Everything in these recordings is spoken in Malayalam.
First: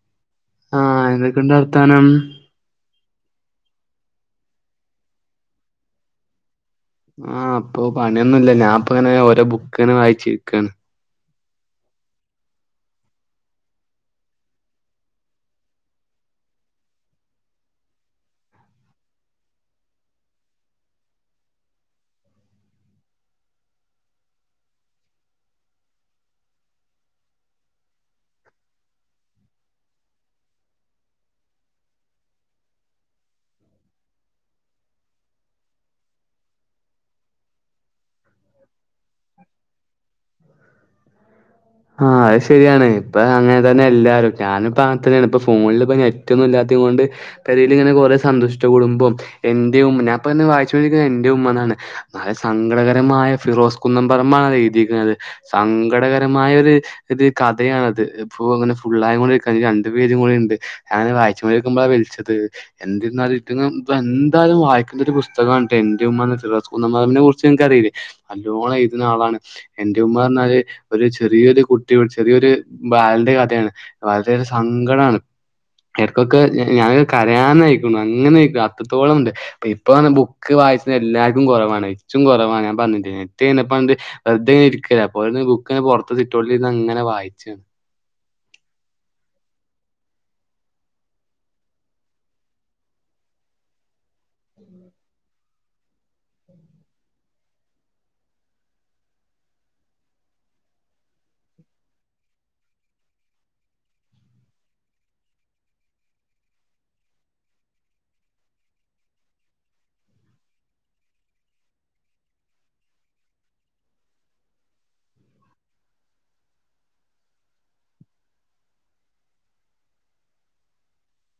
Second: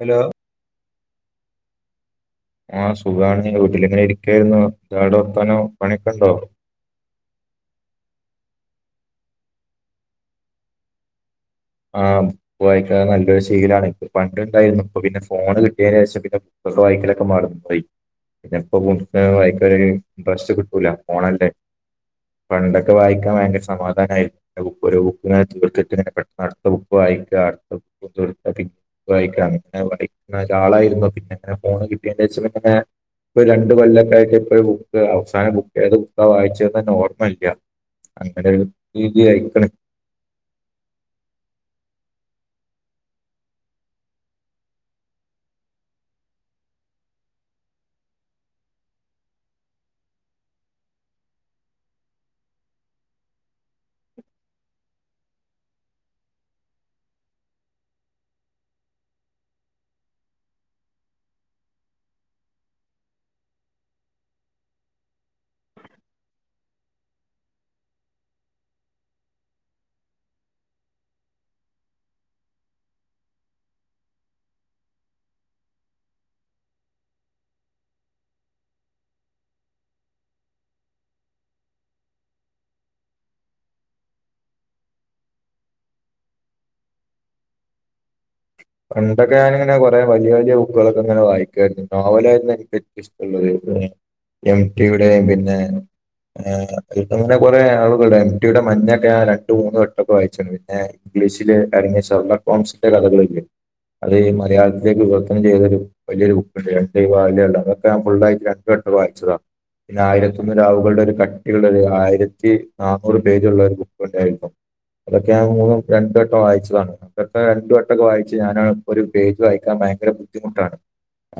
ഹലോ ആഹ് എന്തൊക്കെണ്ട് വർത്താനം ആഹ് സുഖാണ് വീട്ടിലിങ്ങനെ ഇരിക്കായിരുന്നു ന്താ അവ്ടെ വർത്താനം പണിയൊക്കണ്ടോ ആഹ് പ്പൊ പണിയൊന്നുല്ല ഞാൻ പ്പങ്ങനെ ഓരോ ബുക്കൊക്കങ്ങനെ വായിച്ചിരിക്കാണ് ആഹ് ബുക്ക്‌ വായിക്കൽ നല്ലൊരു ശീലാണ് പണ്ടുണ്ടായിന്നു ഇപ്പ പിന്നെ ഫോണ് കിട്ടിയതിനന് ശേഷം പിന്നെ ബുക്ക്‌ വായിക്കലൊക്കെ മട്ത്ത് പോയി ഇപ്പോ ബുക്ക്‌ വായിക്കാൻ ഇട്രസ്റ്റ് കിട്ടൂല ഫോണല്ലേ പണ്ടൊക്കെ വായിക്കാൻ ഭയങ്കര സമാധാനായിരുന്നു ഇപ്പൊരു ബുക്ക്‌ ഇങ്ങനെ ഇട്ത്ത്ട്ട്ങ്ങനെ പെട്ടെന്ന് അടുത്ത ബുക്ക് വായിക്കുക അടുത്ത ബുക്ക്ഒക്കെ എട്ത്ത്ട്ട് ങ്ങനെ വായിക്കണം അങ്ങനെ വായിക്കുന്ന ആളായിരുന്നു പിന്നെങ്ങനെ ഫോണ് കിട്ടിയേന് ശേഷം പിന്നെങ്ങനെ ഇപ്പൊരു രണ്ട് കൊല്ലൊക്കെ ആയിട്ട് ഇപ്പോഴും ബുക്ക് അവസാനം ബുക്ക് ഏത് ബുക്കാ വായിച്ച്ന്ന് ഓർമ്മല്ല അങ്ങനെയൊരു രീതിയയ്ക്ക്ണ് ആഹ് അത് ശരിയാണ് ഇപ്പം അങ്ങനെ തന്നെ എല്ലാവരും ഞാനിപ്പോൾ അങ്ങനെ തന്നെണ് ഇപ്പോ ഫോണിൽ ഇപ്പ നെറ്റൊന്നും ഇല്ലാത്ത കൊണ്ട് പെരീൽ ഇങ്ങനെ കുറെേ സന്തുഷ്ട കുടുമ്പും എന്റെ ഉമ്മ ഞൻപ്പെ വായിച്ചോണ്ടിരിക്കണ് എന്റെ ഉമ്മ എന്നാണ് സങ്കടകരമായ ഫിറോസ് കുന്നം പററമ്പാണ് അത് എഴുതിക്ക്ണത് സങ്കടകരം മായ ഒരു ഇത് കഥയാണത് ഇപ്പോ അങ്ങനെ ഫുള്ളായികൊണ്ടിരിക്ക രണ്ടു പേജും കൂടി ഉണ്ട് ഞാനത് വായിച്ച് കൊണ്ട് ഇരിക്കുമ്പോളാ വിളിച്ചത് എന്തിരുന്നാലും പ്പ ഞ്ഞി എന്തായാലും വായിക്കണ്ട ഒരു പുസ്തകാണ് എന്റെ ഉമ്മ ഫിറോസ് കുന്നംപറമ്പിൽ നെ കുറിച്ച് ഇങ്ങക്കറിയില്ലേ ന്നല്ലോണം എഴുതുന്ന ആളാണ് എന്റെ ഉമ്മ പറഞ്ഞാല് ഒരു ചെറിയൊരു കുട്ടിയുടെ ചെറിയൊരു ബാലന്റെ കഥയാണ് ബാലന്റെ കഥ സങ്കടാണ് ഇന്ക്കൊക്കെ ഞാന് കരാനയ്ക്കണു അങ്ങനെ അയ്കുണു അത്രത്തോളണ്ട് ഇപ്പ അങ്ങനെ ബുക്ക് വായിക്ക്ണ് എല്ലാർക്കും കുറവാണ് ഇച്ചും കുറവാണ് ഞാൻ പറഞ്ഞിട്ട്ല്ലെ പിന്നെ പണ്ട് വെറുതെ ഇനെ ഇരിക്കല്ലെ അപ്പോപിന്നെ ബുക്കിങ്ങനെ പോർതോട്ന്ന് സിറ്റ്ഔട്ടിൽ ഇരുന്ന്ങ്ങനെ വായിച്ചാണ് പണ്ടൊക്കെ ഞാനിങ്ങനെ വലിയ വലിയ ബുക്കുകളൊക്കെ ഇങ്ങനെ വായിക്കുവായിരുന്നു നോവലായിയിരുന്നു എനിക്ക് പറ്റ എംടി യുടെയും പിന്നെ ആഹ് ഇങ്ങന്നെ കൊറെ ആളുകള്ണ്ട് എം ടി യുടെ മഞ്ഞൊക്കെ ഞാൻ രണ്ട് മൂന്ന് വെട്ടൊക്കെ വായിച്ച്ണ്ട് പിന്നെ ഇംഗ്ലീഷില് അടങ്ങിയ ഷെർലകോംസിൻ്റെ കഥകളുല്ലേ അത് മലയാളത്തിലേക്ക് വിവർത്തം ചെയ്തൊരു വലൊരു ബുക്കുണ്ട് രണ്ട് വാല്യള്ള അതൊക്കെ ഞാൻ ഫുള്ളായിട്ട് രണ്ട് വട്ടം വയ്ച്ചതാണ് പിന്നെ ആയിരത്തിയോന്ന് രാവുകളുടെ ഒരു കട്ടിയുള്ള ആയിരത്തി നന്നൂറ് പേജുള്ള ഒരു ബുക്ക് ഉണ്ടായിരുന്നു അതൊക്കെ ഞാൻ മൂ രണ്ട് വട്ടം വായിച്ചതാണ് അതൊക്കെ രണ്ട് വട്ടൊക്കെ വായിച്ച ഞാൻ ഒരു പേജ് വായിക്കാൻ ഭയങ്കര ബുദ്ധിമുട്ടാണ്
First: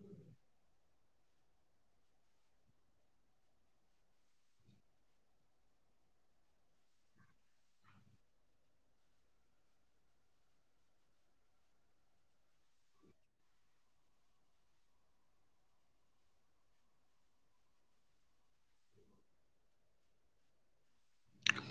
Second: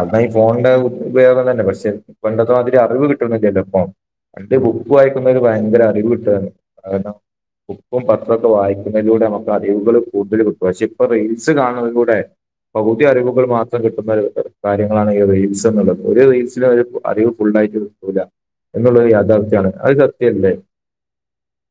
അന്ന് ഈ ഫോണിന്റെ ഉപയോഗം തന്നെപക്ഷെ പണ്ടത്തെ മാതിരി അറിവ് കിട്ടുന്നില്ലല്ലോ ഫൺ പണ്ട് ബുക്ക് വായിക്കുന്ന ഒരു ഭയങ്കര അറിവ് കിട്ടാണ് കാരണം ബുക്കും പത്രമൊക്കെ വായിക്കുന്നതിലൂടെ നമുക്ക് അറിവുകൾ കൂടുതൽ കിട്ടും പക്ഷെ ഇപ്പൊ റീൽ- റീൽസ് കാണ് ണത് കൂടെ പകുതി അറിവുകൾ മാത്രം കിട്ടുന്ന കാര്യങ്ങളാണ് ഈ റീൽസ് എന്നുള്ളത് ഒര്റീൽസ്ന്ന് ഒരു അറിവ് ഫുള്ളായിട്ട് [inaudible] എന്നുള്ളൊരു യാഥാർത്ഥ്യമാണ് അത് സത്യമല്ലേ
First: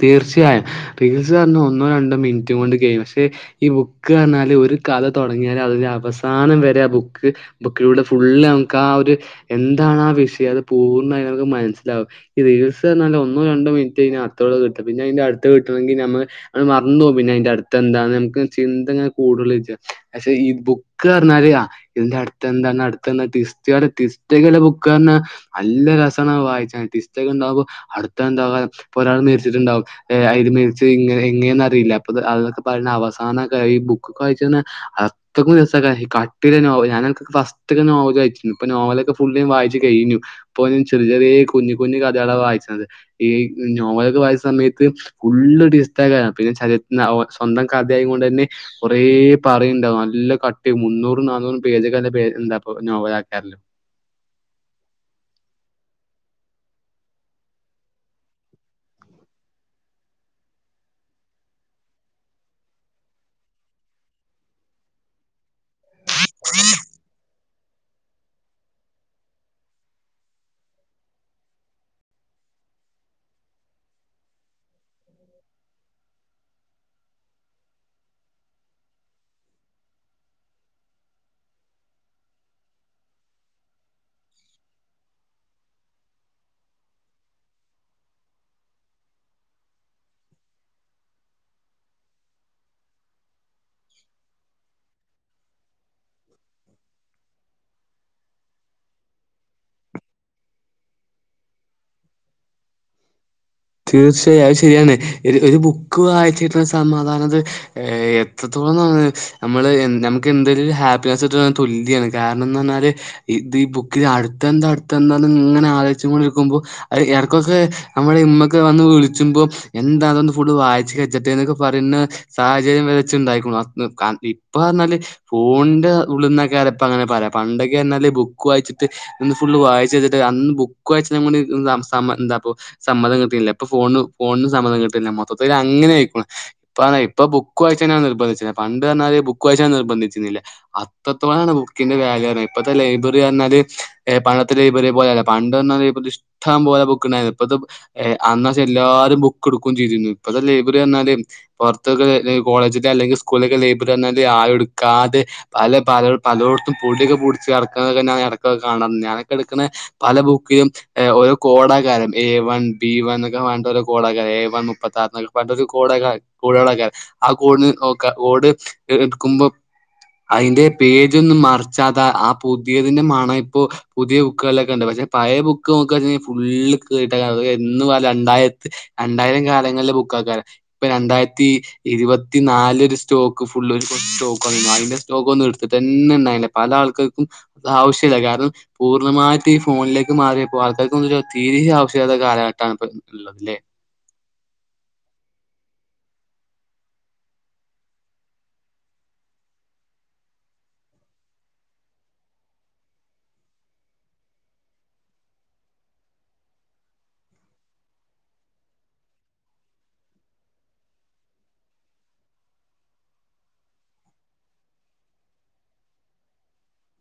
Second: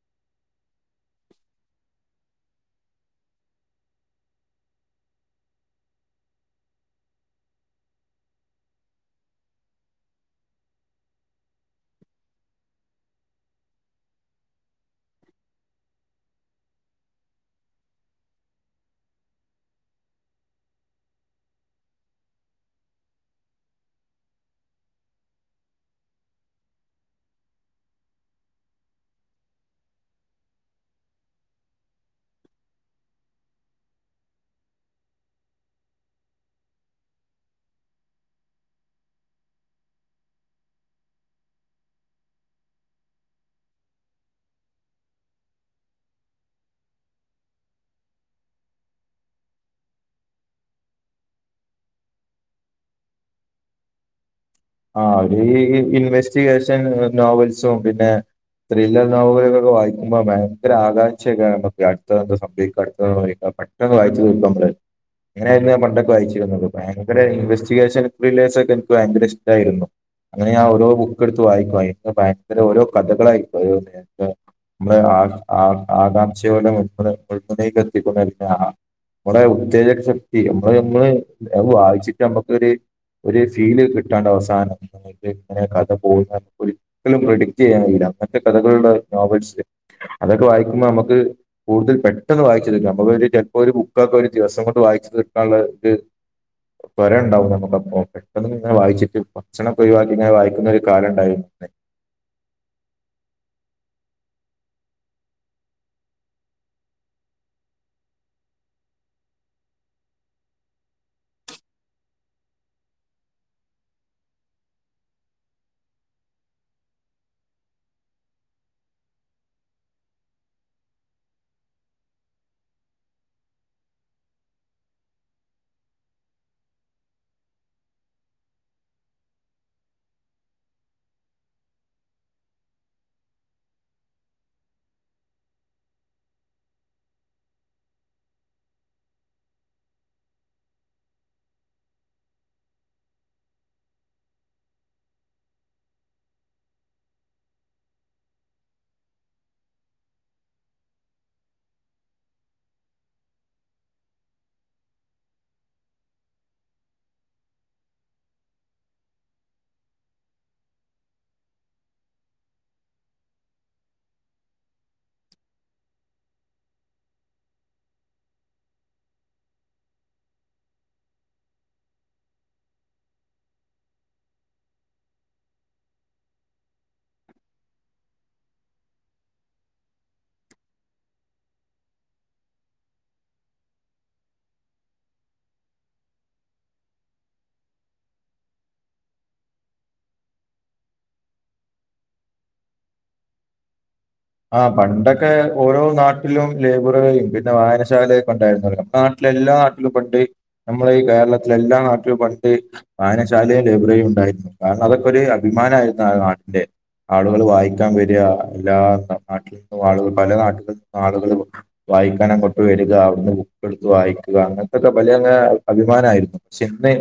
തീർച്ചയായും റീൽസ്അർഞ്ഞ ഒന്നോ രണ്ടോ മിൻറ്റ് കൊണ്ട് കെയും ക്ഷെ ഈ ബുക്ക്അർഞ്ഞാല് ഒരു കഥ തൊടങ്ങിയാല് അതിന്റെ അവസാനം വരെ ആ ബുക്ക് ബുക്കിലൂടെ ഫുള്ള് ഞമ്മക്കാ ഒര് എന്താണ് ആ വിഷയം അത് പൂർണ്ണായും നമുക്ക് മനസ്സിലാവും ഈറീൽസ് അർഞ്ഞാൽ ഒന്നോ രണ്ടോ മിനിറ്റ് കൈഞ്ഞ അത്രൊള്ളൂ കിട്ട പിന്നെ അയ്ന്റെ അട്ത്തെ കിട്ടണെങ്കി ഞമ് അഹ് മർന്നോവും പിന്നയ്ന്റെ അട്ത്തെന്താ ന്ന് ഞമ്മക്ക് ചിന്തങ്ങനെ കൂടൊള്ളുചെജ്ജ പക്ഷെ ഈ ബുക്ക് പർഞ്ഞാല് എന്താ അട്ത്തെന്താണ് അട്ത്തെന്താ ടിസ്റ്റ് ടിസ്റ്റൊക്കെ ഉള്ളെ ബുക്കർഞ്ഞ അല്ല രസാണഹ് വായ്ചാൻ ടിസ്റ്റൊക്കെണ്ടാവുമ്പൊ അട്ത്തെന്താകും പ്പൊരാൾ മെര്ച്ചിട്ടുണ്ടാവും എ അയാള് മെരിച്ചെ ഇങ്ങനെ എങ്ങനനെന്ന് അറീല പ്പത് അഒക്കെ പറിണ അവസാനക്കെ ഈ ബുക്കൊക്കെ വായ് ച്ച്നെ അത്രക്കും രസേക്കാരം ഈകട്ടിള്ള നോവൽ ഞാനൻക്ക് ഫസ് റ്റൊക്കെ നോവലായ്ചീനി പ്പോ നോവലൊക്കെ ഫുള്ള് ഞാൻ വായിച്ചു കെയ്ഞ്ഞു പ്പം ചെറി ചെറ്യേ കുഞ്ഞു കുഞ്ഞു കഥകളാ വായിച്ച്ണത് ഈ നോവലൊക്കെ വായിച്ച സമയത്ത് ഫുള്ള് ടിസ്റ്റെക്കാരം പിന്നെ ചരി ഒ സ്വന്തം കഥആയെകൊണ്ടെന്നേ കൊറേ പറിണ്ടാവും നല്ല കട്ടി മുന്നൂറും നാന്നൂറും പേജൊക്കെല്ല എന്താപ്പ നോവലേക്കാരംല്ലോ ആഹ് അത് ഈ ഇൻവെസ്റ്റിഗേഷൻ നോവൽസും പിന്നെ ത്രില്ലർ നോവലുകളൊക്കെ വായിക്കുമ്പോ ഭയങ്കര ആകാംക്ഷേക്കാരം കേട്ടപ്പോ അട്ത്തെ ന്താ സംഭവിക്ക അട് ത്തെ [unintelligible] പെട്ട് ക്കെ അങ്ങള് വായിച്ച് ക്കൂട്ടും അമ്മള് [unintelligible] ങ്ങനെ [unintelligible] പണ്ടൊ ക്കെ വായിച്ചിരുന്നത് ഭയങ്കര ഇൻവെസ്റ്റിഗേഷൻ ത്രിലേസൊക്കെനിക്ക് ഭയങ്കര ഇഷ്ട്ടായിരുന്നു അങ്ങനെ ഞാൻ ഓരോ ബുക്കെടുത്ത് വായിക്കും അഇന്ക് ഭയങ്കര ഓരോ കഥകളായിരിക്കും മ്മളെ ആ ആ ആകാംക്ഷയോടെ മുൾ മുന മുൾമുനയിൽ നിർത്തിക്കൊണ്ട് അത് കാണാ മ്മളെ ഉത്തേജക ശക്തി നമ്മള് നമ്മള് അയ് വായിച്ചിട്ട് ഞമ്മക്കൊര് ഒരു ഫീല് കിട്ടാണ്ട് അവസാനം ന്നട്ട് ഇങ്ങനെ കഥ പോവുന്നെ ഒരിക്കലും പ്രെഡിക്ടെയ്യാൻ കയ്യൂല അങ്ങൻത്തെ കഥകളുള്ള നോവൽസ് അതൊക്കെ വായിക്കുമ്പഅമ്മക്ക് കൂടുതൽ പെട്ടെന്ന് വായിച്ചെടുക്കാ അമ്മളൊരു ചിലപ്പോ ഒരു ബുക്കൊക്കെ ഒരു ദിവസം കൊണ്ട് വായിച്ചു തീർക്കാള്ളത് തൊരെണ്ടാവും ഞമ്മക്ക്‌ അപ്പൊ പെട്ടെന്ന് അക്കങ്ങനെ വായിച്ചിട്ട് ഭക്ഷണൊക്കെ ഒയിവാക്കി ങ്ങനെ വായിക്കുന്നൊരു കാലണ്ടായിര്ന്നു തീർച്ചയായും അഹ് ശര്യാണ് ഒരു ബുക്ക് വായിച്ചിട്ട്ള്ള സമാധാനത് ഏ എത്രത്തോളം ന്നർഞാല് നമ്മള് നമുക്ക് എന്തേലൊരു ഹാപ്പിനെസ് ട്ട്ണേന് തുല്യാണ് കാരണം ന്നർഞ്ഞാല് ഇത് ഈ ബുക്കി അട്ത്തെന്താ അടുത്തെന്താന്ന് ങ്ങനെ ആലോയ്ച്ച് കൊണ്ടിരിക്കുമ്പോ അയ്ല് യെട്ക്കൊക്കെ അമ്മള് ഇമ്മക്ക്‌ ക്കെവന്ന് വിളിച്ചുമ്പോ എന്താന്ന് തൊന്ന് ഫുള്ള് വായിച്ച് കജ്ജട്ടെ ന്നൊക്കെ പറിയ്ണെ സാഹചര്യം വരെ ച്ച്ണ്ടായിക്ക്ണു അ കാ [unintelligible] ഇപ്പോർഞ്ഞാല് ഫോണ്ന്റെ ഉള്ള്ന്നേക്കാരപ്പങ്ങനെ പറയാ പണ്ടൊക്കെർഞാല് ബുക്ക് വായിച്ചിട്ട് ന്ന് ഫുള്ള് വായിച്ചച്ചിട്ട് അന്ന് ബുക്ക് വായിച്ചണെ മുന്നേ [unintelligible] എന്താപ്പൊ സമ്മതം കി ട്ടില്ല പ്പൊ ഫോൺണും ഫോൺണും സമ്മതം കിട്ടിണ്ല്ല മൊത്തത്തിലങ്ങനെ അയ്ക്ക്ണു ഇപ്പർഞ്ഞാ ഇപ്പ ബുക്ക് വായിച്ചനാണ് നിർബന്ധിച്ച്ണെ പണ്ട് അർഞാല് ബുക്ക് വായിച്ചാ നിർബന്ധിച്ചിര്ന്നില്ല അത്രത്തോളാണ് ബുക്കിന്റെ വാല്യുർഞാല്. ഇപ്പത്തെ ലൈബ്രറി പറഞ്ഞാല് പണ്ടത്തെ ലൈബ്രറി പോലല്ല പണ്ട്അർഞ്ഞാല് [unintelligible] ഇഷ്ട്ടം പോലെ ബുക്കുണ്ടായിരുന്നു ഇപ്പത്തെ ഏ അന്നച്ചല്ലാരും ബുക്ക്ട്ക്കും ചെയ്തിന്നു ഇപ്പത്തെ ലൈബറിഅർഞ്ഞാല് പൊർത്തൊക്കെ ല്ലേ കോളേജിത്തെ അല്ലെങ്കിൽ സ്കൂളിൾ ലൊക്കെ ലൈബ്റി പർഞ്ഞാല് ആരു ഇട്ക്കാതെ പല പല പലോടത്തും പൊട്യോക്കെപുട്ച്ചട്ക്കുന്നൊക്കെഞാഎടക്കൊക്കെ കാണാറ്ണ് ഞാനൊക്കെ ഇട്ക്ക്ണെ പല ബുക്കിലും ഓരോ കോടാകാരം എ വൺ [unintelligible] [unintelligible] [unintelligible] ആ കോടിന് നോക്ക കോട് എടുക്കുമ്പോ അയ്ന്റെ പേജൊന്നും മറിച്ചാതെ ആ പുതിയതിന്റെ മണ ഇപ്പോ പുതിയ ബുക്കുകളിലൊക്കെ ണ്ട് പക്ഷെ പയ ബുക്ക് നോക്ക ജ്ജ് ഫുള്ള് കീറീട്ടേ ക്കാരം വെ ന്നും ആ രണ്ടായിരത്തി രണ്ടായിരം കാലങ്ങളിലെ ബുക്കക്കാര പ്പൊ രണ്ടായിരത്തി ഇരുപത്തി നാല്ലൊരു സ്റ്റോക്ക് ഫുള്ള് ഒരു സ്റ്റോക്ക് അയ്ന്റെ സ്റ്റോക്കൊന്നും ഇട്ത്തിട്ട്ന്നെ ഉണ്ടായില്ല പല ആൾക്കാർക്കും ആവശ്യല്ല കാരണം പൂർണമായിട് ഈ ഫോണിലേക്ക് മാറിയപ്പോൾ ആൾകാർകുയൊക്കെ വെച്ചാൽ തീരെ, ആവശ്യമില്ലാതെ [unintelligible] പണ്ടക്കെ ഓരോ നാട്ടിലും ലൈബ്രിയും പിന്നെ വായനശാലയൊക്കെ ഉണ്ടായിുന്നല്ലാം നാട്ടിലെ എല്ലാ നാട്ടിലും പണ്ട് നമ്മടെ ഈ കേരളത്തിലെ എല്ലാ നാട്ടിലും പണ്ട് വായനശാലയും ലൈബ്രറിയും ഉണ്ടായിരുന്നു കാരണം അതൊക്കെ ഒരു അഭിമാനമായിരുന്നു ആ നാടിന്റെ ആളുകൾ വായിക്കാൻ വരിക എല്ലാ നാട്ടിൽ നിന്നും ആളുകൾ പല നാട്ടുകളിൽ നിന്നും ആളുകൾ വായിക്കാൻ അങ്ങോട്ട് വരിക അവിടുന്ന് ബുക്ക് എടുത്ത് വായിക്കുക അങ്ങനെത്തെയൊക്കെ പല അഭിമാനമായിയിരുന്നു ചെന്നെ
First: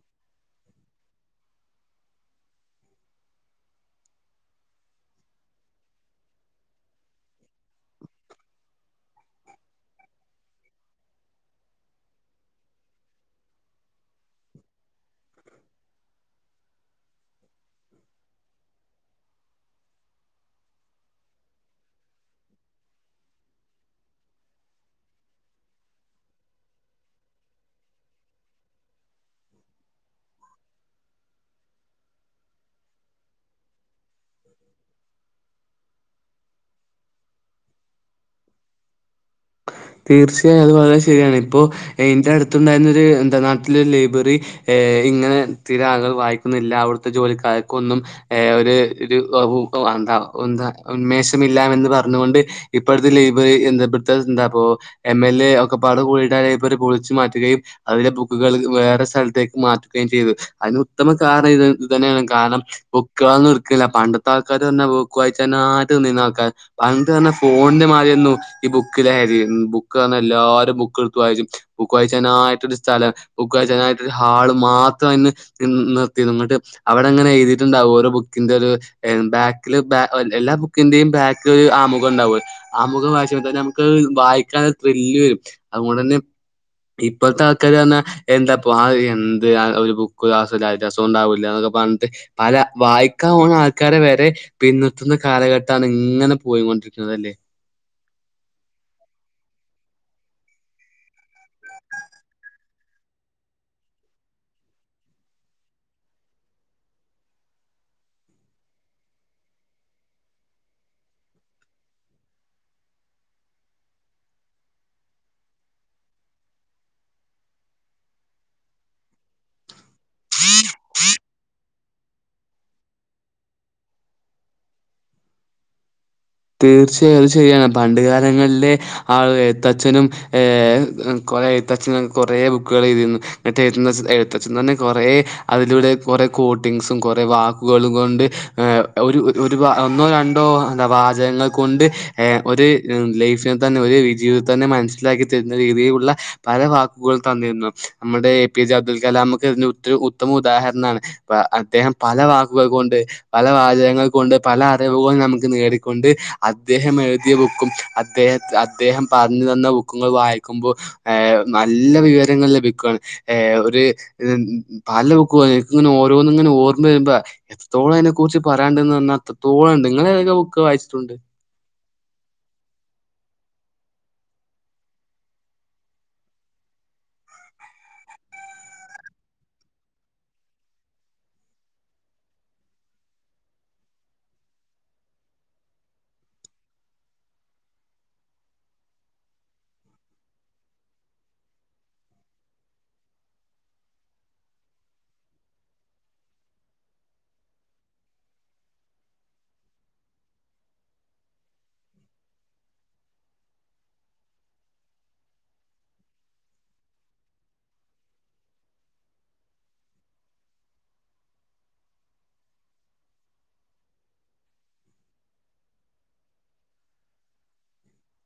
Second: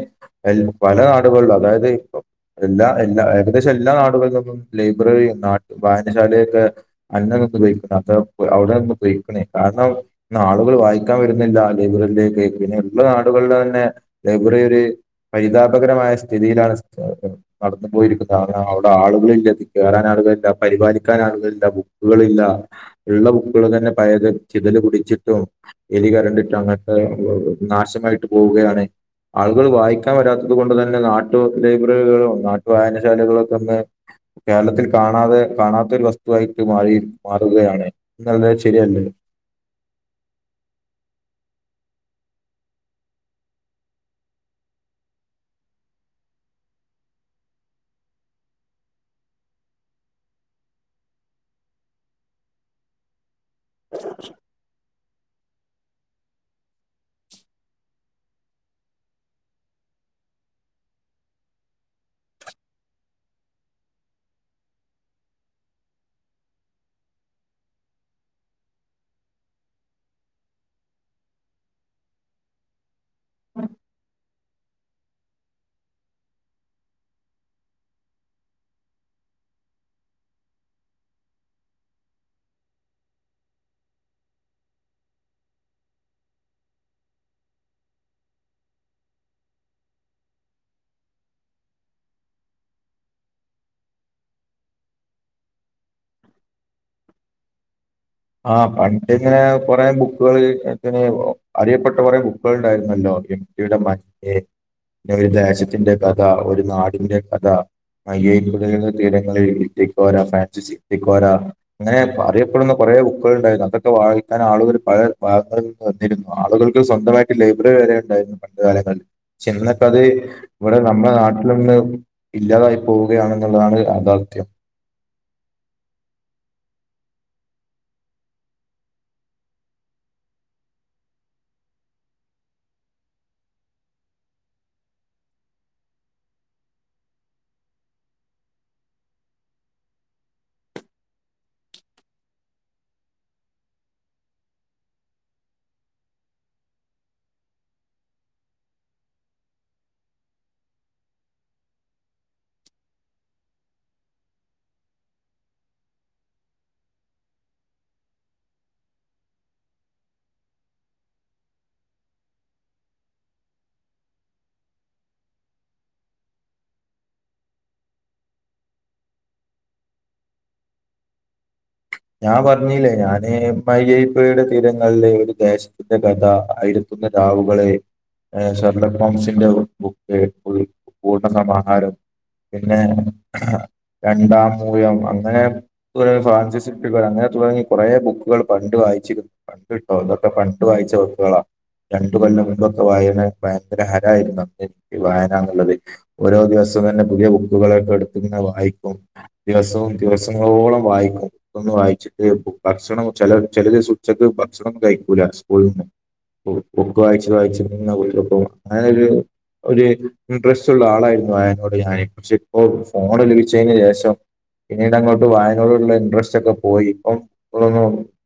പല നാടുകളിലും അതായത് ഇപ്പ എല്ലാ എല്ലാ ഏകദേശം എല്ലാ നാടുകളിലുംന്നും ലൈബ്രറിയ നാട്ട വായനശാലൊക്കെ [inaudible] നാളുകൾ വായിക്കാൻ വരുന്നില്ല ലൈബ്രറിയിലേക്ക് പിന്നെ ഉള്ള നാടുകളുടെ തന്നെ ലൈബ്രറി ഒരു പരിതാപകരമായ സ്ഥിതിയിലാണ് നടന്നു പോയിരിക്കുന്ന അവിടെ ആളുകളില്ലാ കയറാൻ ആളുകളില്ല പരിപാലിക്കാൻ ആളുകളല്ല കളില്ല ഉള്ള ബുക്കുകൾ തന്നെ പയത് ചിതല് പിടിച്ചിട്ടും എലി കരണ്ടിട്ട് അങ്ങനതെ നാശമായിട്ട് പോവുകയാണ് ആളുകൾ വായിക്കാൻ വരാത്തത് കൊണ്ട് തന്നെ നാട്ടു ലൈബ്രറികളും നാട്ടു വായനശാലകളൊക്കെ തന്ന കേരളത്തിൽ കാണാതെ കാണാത്ത ഒരു വസ്തുവായി മാറി മാറുകയാണ് പിന്നെയല്ലേ ശെരിയല്ലേ തീർച്ചയായും അത് വളരെ ശരിയാണ് ഇപ്പോൾ എന്റെ അടുത്തുന്നുതന്നെ ഒരു നാട്ടിലെ ലൈബ്രറി ഇങ്ങനെ തീരെ ആളുകൾ വായിക്കുന്നില്ല അവിടുത്തെ ജോലിക്കർക്കൊന്നും ഏ ഒരു ഒരു ന്താന്താ ഉന്മേഷമില്ലാന്ന് പറഞ്ഞുകൊണ്ട് ഇപ്പോഴത്തെ ലൈബ്രറി ഇപ്പൊ എന്ന് എം എൽ എ ഒക്കെ പാട് കൂടിട്ടര് പൊളിച്ചു മാറ്റുകയും അതിലെ ബുക്കുകൾ വേറെ സ്ഥലത്തേക്ക് മാറ്റുകയും ചെയ്തു അതിന് ഉത്തമ കാരണം ഇത് ഇത് തന്നെയാണ് കാരണം ബുക്ക്കളൊന്നും എടുക്കുകയില്ല പണ്ടത്തെ ആൾക്കാര് തന്നെ ബുക്ക്‌ വായിച്ച ആട്ടുംന്നീുന്ന ആൾക്കാർ പണ്ട് പറഞ്ഞ ഫോണിന്റെ മാതിരി ഈ ബുക്ക് ലഹരിയായിരുന്നു എല്ലാരും ബുക്ക് എടുത്തുമായിരിക്കും ബുക്ക്ഴ്ച്ചനായിട്ടൊരു സ്ഥലം ബുക്ക്‌ ക്കഴ്ച്ചനായിട്ടൊരു ഹാള് മാത്രംന്ന് നിർത്തിര്ന്ന്ട്ട് അവിടെ അങ്ങനെ എഴുതിയിട്ടുണ്ടാവും ഓരോ ബുക്കിന്റെത് എൻ ബാക്കില് ബാഎല്ലാ ബുക്കിന്റെയും ബാക്കിൽ ഒരു ആമുഖം ണ്ടാവു ആമുഖം വായിച്ച തന്നെ നമുക്ക് വായിക്കാൻ ത്രില്ല് വരും അതുകൊണ്ട് തന്നെ ഇപ്പത്തെ ആൾക്കാര് തന്നെ എന്താപ്പൊ ആഹ് എന്ത് ഒരു അഹ് ബുക്ക് [unintelligible] രസം ഉണ്ടാവൂലന്നൊക്കെ പറഞ്ഞിട്ട് പല വായിക്കാ പോണ ആൾക്കാരെ വരെ പിന്നത്തുന്ന കാലഘട്ടാണ് ഇങ്ങനെ പോയികൊണ്ടിരിക്കുന്നത് അല്ലേ ആഹ് പണ്ടിങ്ങനെ കുറെ ബുക്കുകൾ ഇങ്ങൻ തന്നെ അറിയപ്പെട്ട കുറെ ബുക്കുകൾ ഉണ്ടായിരുന്നല്ലോ ഇവിടെ മറ്റേ ഒരു ദേശത്തിന്റെ കഥ ഒരു നാടിന്റെ കഥ [unintelligible] തീരങ്ങളിൽ ഇക്കൊരെ ഫ്രാൻസിസ് ഇക്കോരാ അങ്ങനെ പറയപ്പെടുന്ന കുറെേ ബുക്കൾ ഉണ്ടായിരുന്നു അതൊക്കെ വായിക്കാൻ ആളുകൾ പഴ വാഗ വന്നിരുന്നു ആളുകൾക്ക് സ്വന്തമായി ലൈബ്രറി വരെ ഉണ്ടായിരുന്നു പണ്ട് കാലങ്ങളിൽ ചെലതൊക്കെ അത് ഇവടെ നമ്മളെ നാട്ടിലൊന്ന് ഇല്ലാതായി പോവുകയാണെന്നുള്ളതാണ് യാഥാർത്ഥ്യം തീർച്ചയായും അത് ശരിയാണ് പണ്ട് കാലങ്ങളിലെ ആഹ് എഴുത്തച്ഛനും ഏഹ് കൊറെ എഴുത്തച്ഛന കൊറെ ബുക്കുകൾ എഴുതിരുന്നു ന്നട്ട് എഴുതുന്ന എഴുത്തച്ഛന്നെ കുറെ അതിലൂടെ കുറെ കോട്ടിങ്ങ്സും കുറെ വാക്കുകളും കൊണ്ട് ഏഹ് ഒരു ഒരു ഒന്നോ രണ്ടോ എന്താ വാ ജങ്ങൾ കൊണ്ട് എഹ് ഒരു ലൈഫിനെ തന്നെ ഒരു വിജയവിൽ തന്നെ മനസ്സിലാക്കിത്തരുന്ന രീതിയിലുള്ള പല വാക്കുകൾ തന്നിരുന്നു നമ്മുടെ എ പി ജെ അബ്ദുൽ കലാംമക്കെ ഇതിന് ഉത് ഉത്തമ ഉദാഹരണമാണ് പ അദ്ദേഹം പല വാക്കുകൾ കൊണ്ട് പല വാചകങ്ങൾ കൊണ്ട് പല അറിവുകളും നമുക്ക് നേടി കൊണ്ട് അദ്ദേഹം എഴുതിയ ബുക്കും അദ്ദേഹ അദ്ദേഹം പർഞ്ഞു തന്ന ബുക്കും ങ്ങള് വായിക്കുമ്പോ ഏഹ് നല്ല വിവരങ്ങൾ ലഭിക്കണ് ഏ ഒര് പാൽ [unintelligible] [unintelligible] ഇങ്ങനെ ഓരോന്ന് ങ്ങനെ ഓർമേരുമ്പോ എത്രത്തോളം അയ്നെ കുറിച്ച് പറയാണ്ട്ന്ന് പർഞ്ഞാ അത്രത്തോളംണ്ട് ങ്ങൾ ഏത ബുക്ക് വായിച്ചിട്ടുണ്ട് ഞാൻ പർഞീലേ ഞാന് മയ്യയിപ്പുഴയുടെ തീരങ്ങളിൾ ഒരു ദേശ ത്തിന്റെ കഥ അയിരത്തൊന്ന് രാവുകള് എ ശർലക് ഹോംസിന്റെ ബുക്ക് പൂർണ്ണ സമാഹാരം പിന്നെ രണ്ടാമൂഴം അങ്ങനെ കൊറേ ഫാൻസി ക്കുകൾ അങ്ങനെ തുടങ്ങി കൊറെ ബുക്കുകൾ പണ്ട് വായിച്ചിരുന്നു പണ്ട് ട്ടോ ഇതൊക്കെ പണ്ട് വായിച്ച ബുക്കുകളാ രണ്ടു കൊല്ലം മുമ്പൊക്കെ വായന ഭയങ്കര ഹരായിരുന്നു അന്ന് എനിക്ക് വായനന്ന്ള്ളത് ഓരോ ദിവസം തന്നെ പുതിയ ബുക്കുകളൊക്കെ എടുത്ത്ങ്ങനെ വായിക്കും ദിവസവും ദിവസങ്ങളോളം വായിക്കും ഒന്ന് വായിച്ചിട്ട് ഭക്ഷണം ചെല ചെല ദിവസം ഉച്ചക്ക്‌ ഭക്ഷണൊന്നും കഴിക്കൂല സ്കൂൾന്ന് ഉം ബുക്ക്‌ വായിച്ച് വായിച്ച് ങ്ങനെ കുത്തർക്കും അങ്ങനൊരു ഒര് ഇൻട്രസ്റ്റ് ള്ള ആളായിരുന്നു അയ്നോട് ഞാന് ക്ഷേ പ്പൊ ഫോൺ ലഭിച്ചേന് ശേഷം പിന്നീടങ്ങോട്ട് വായനോടുള്ള ഇൻട്രസ്റ്റൊക്കെ പോയി ഇപ്പം ഓഹോ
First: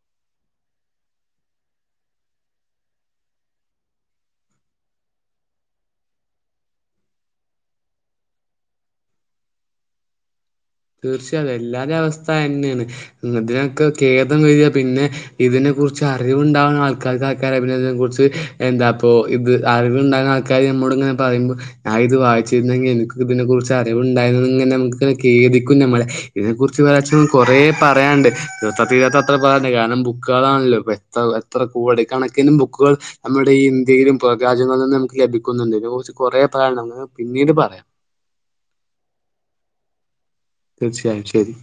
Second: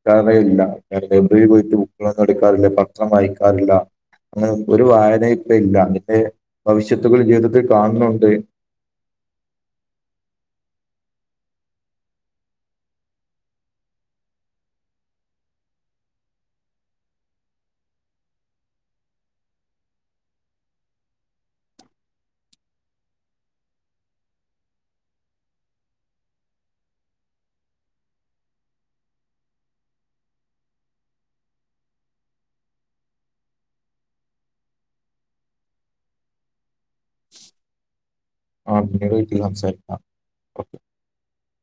സമയില്ല ലൈബ്രറീപോയിട്ട് ബുക്കുകളൊന്നും എടുക്കാറില്ല പത്രം വായിക്കാറില്ല അങ്ങനെ ഒരു വായനേം ഇപ്പ ഇല്ല അതിന്റെ ഭവിഷ്യത്തുകൾ ജീവിതത്തിൽ കാണുന്നുണ്ട് തീർച്ചയായും എല്ലാരെ അവസ്ഥ അതന്നെയാണ് ഇതിനൊക്കെ ഖേദം ന്ന്വച്ചാ പിന്നെ ഇതിനെ കുറിച്ച് അറിവുണ്ടാവ്ണ ആൾക്കാർക്കേക്കാരം പിന്നിതിനെ കുറിച്ച് എന്താ പ്പോ ഇത് അറിവ്ണ്ടാവ്ണ ആൾക്കാര് മ്മളോട് ങ്ങനെ പറയുമ്പം ഞാ ഇത് വായിച്ചിരുന്നെങ്കിൽ എനിക്കും ഇതിനെ കുറിച്ച് അറിവ്ണ്ടായിരുന്നെങ്കി ങ്ങനെ നമുക്ക് ഖേദി ക്കും ഞമ്മള് ഇതിനെ കുറിച്ച് ആക്‌ച്വലി കൊറേ പറയാണ്ട് തീർത്ത തീരാത്തത്ര പറയാണ്ട് കാരണം ബുക്ക്കളാണല്ലോ ഇപ്പെ ത്ര എത്ര കോടി കണക്കിന് ബുക്കുകൾ നമ്മുടെ ഈ ഇന്ത്യയിലും പുറം രാജ്യങ്ങളിൽ നിന്നും നമുക്ക് ലഭിക്കുന്നുണ്ട്. ഇതിനെ കുറിച്ച് കൊറെ പറയാന്ണ്ട് നമുക്ക് പിന്നീട് പറയാം ആഹ് പിന്നീടൊരിക്കല് സംസാരിക്കാം തീർച്ചയായും ശരി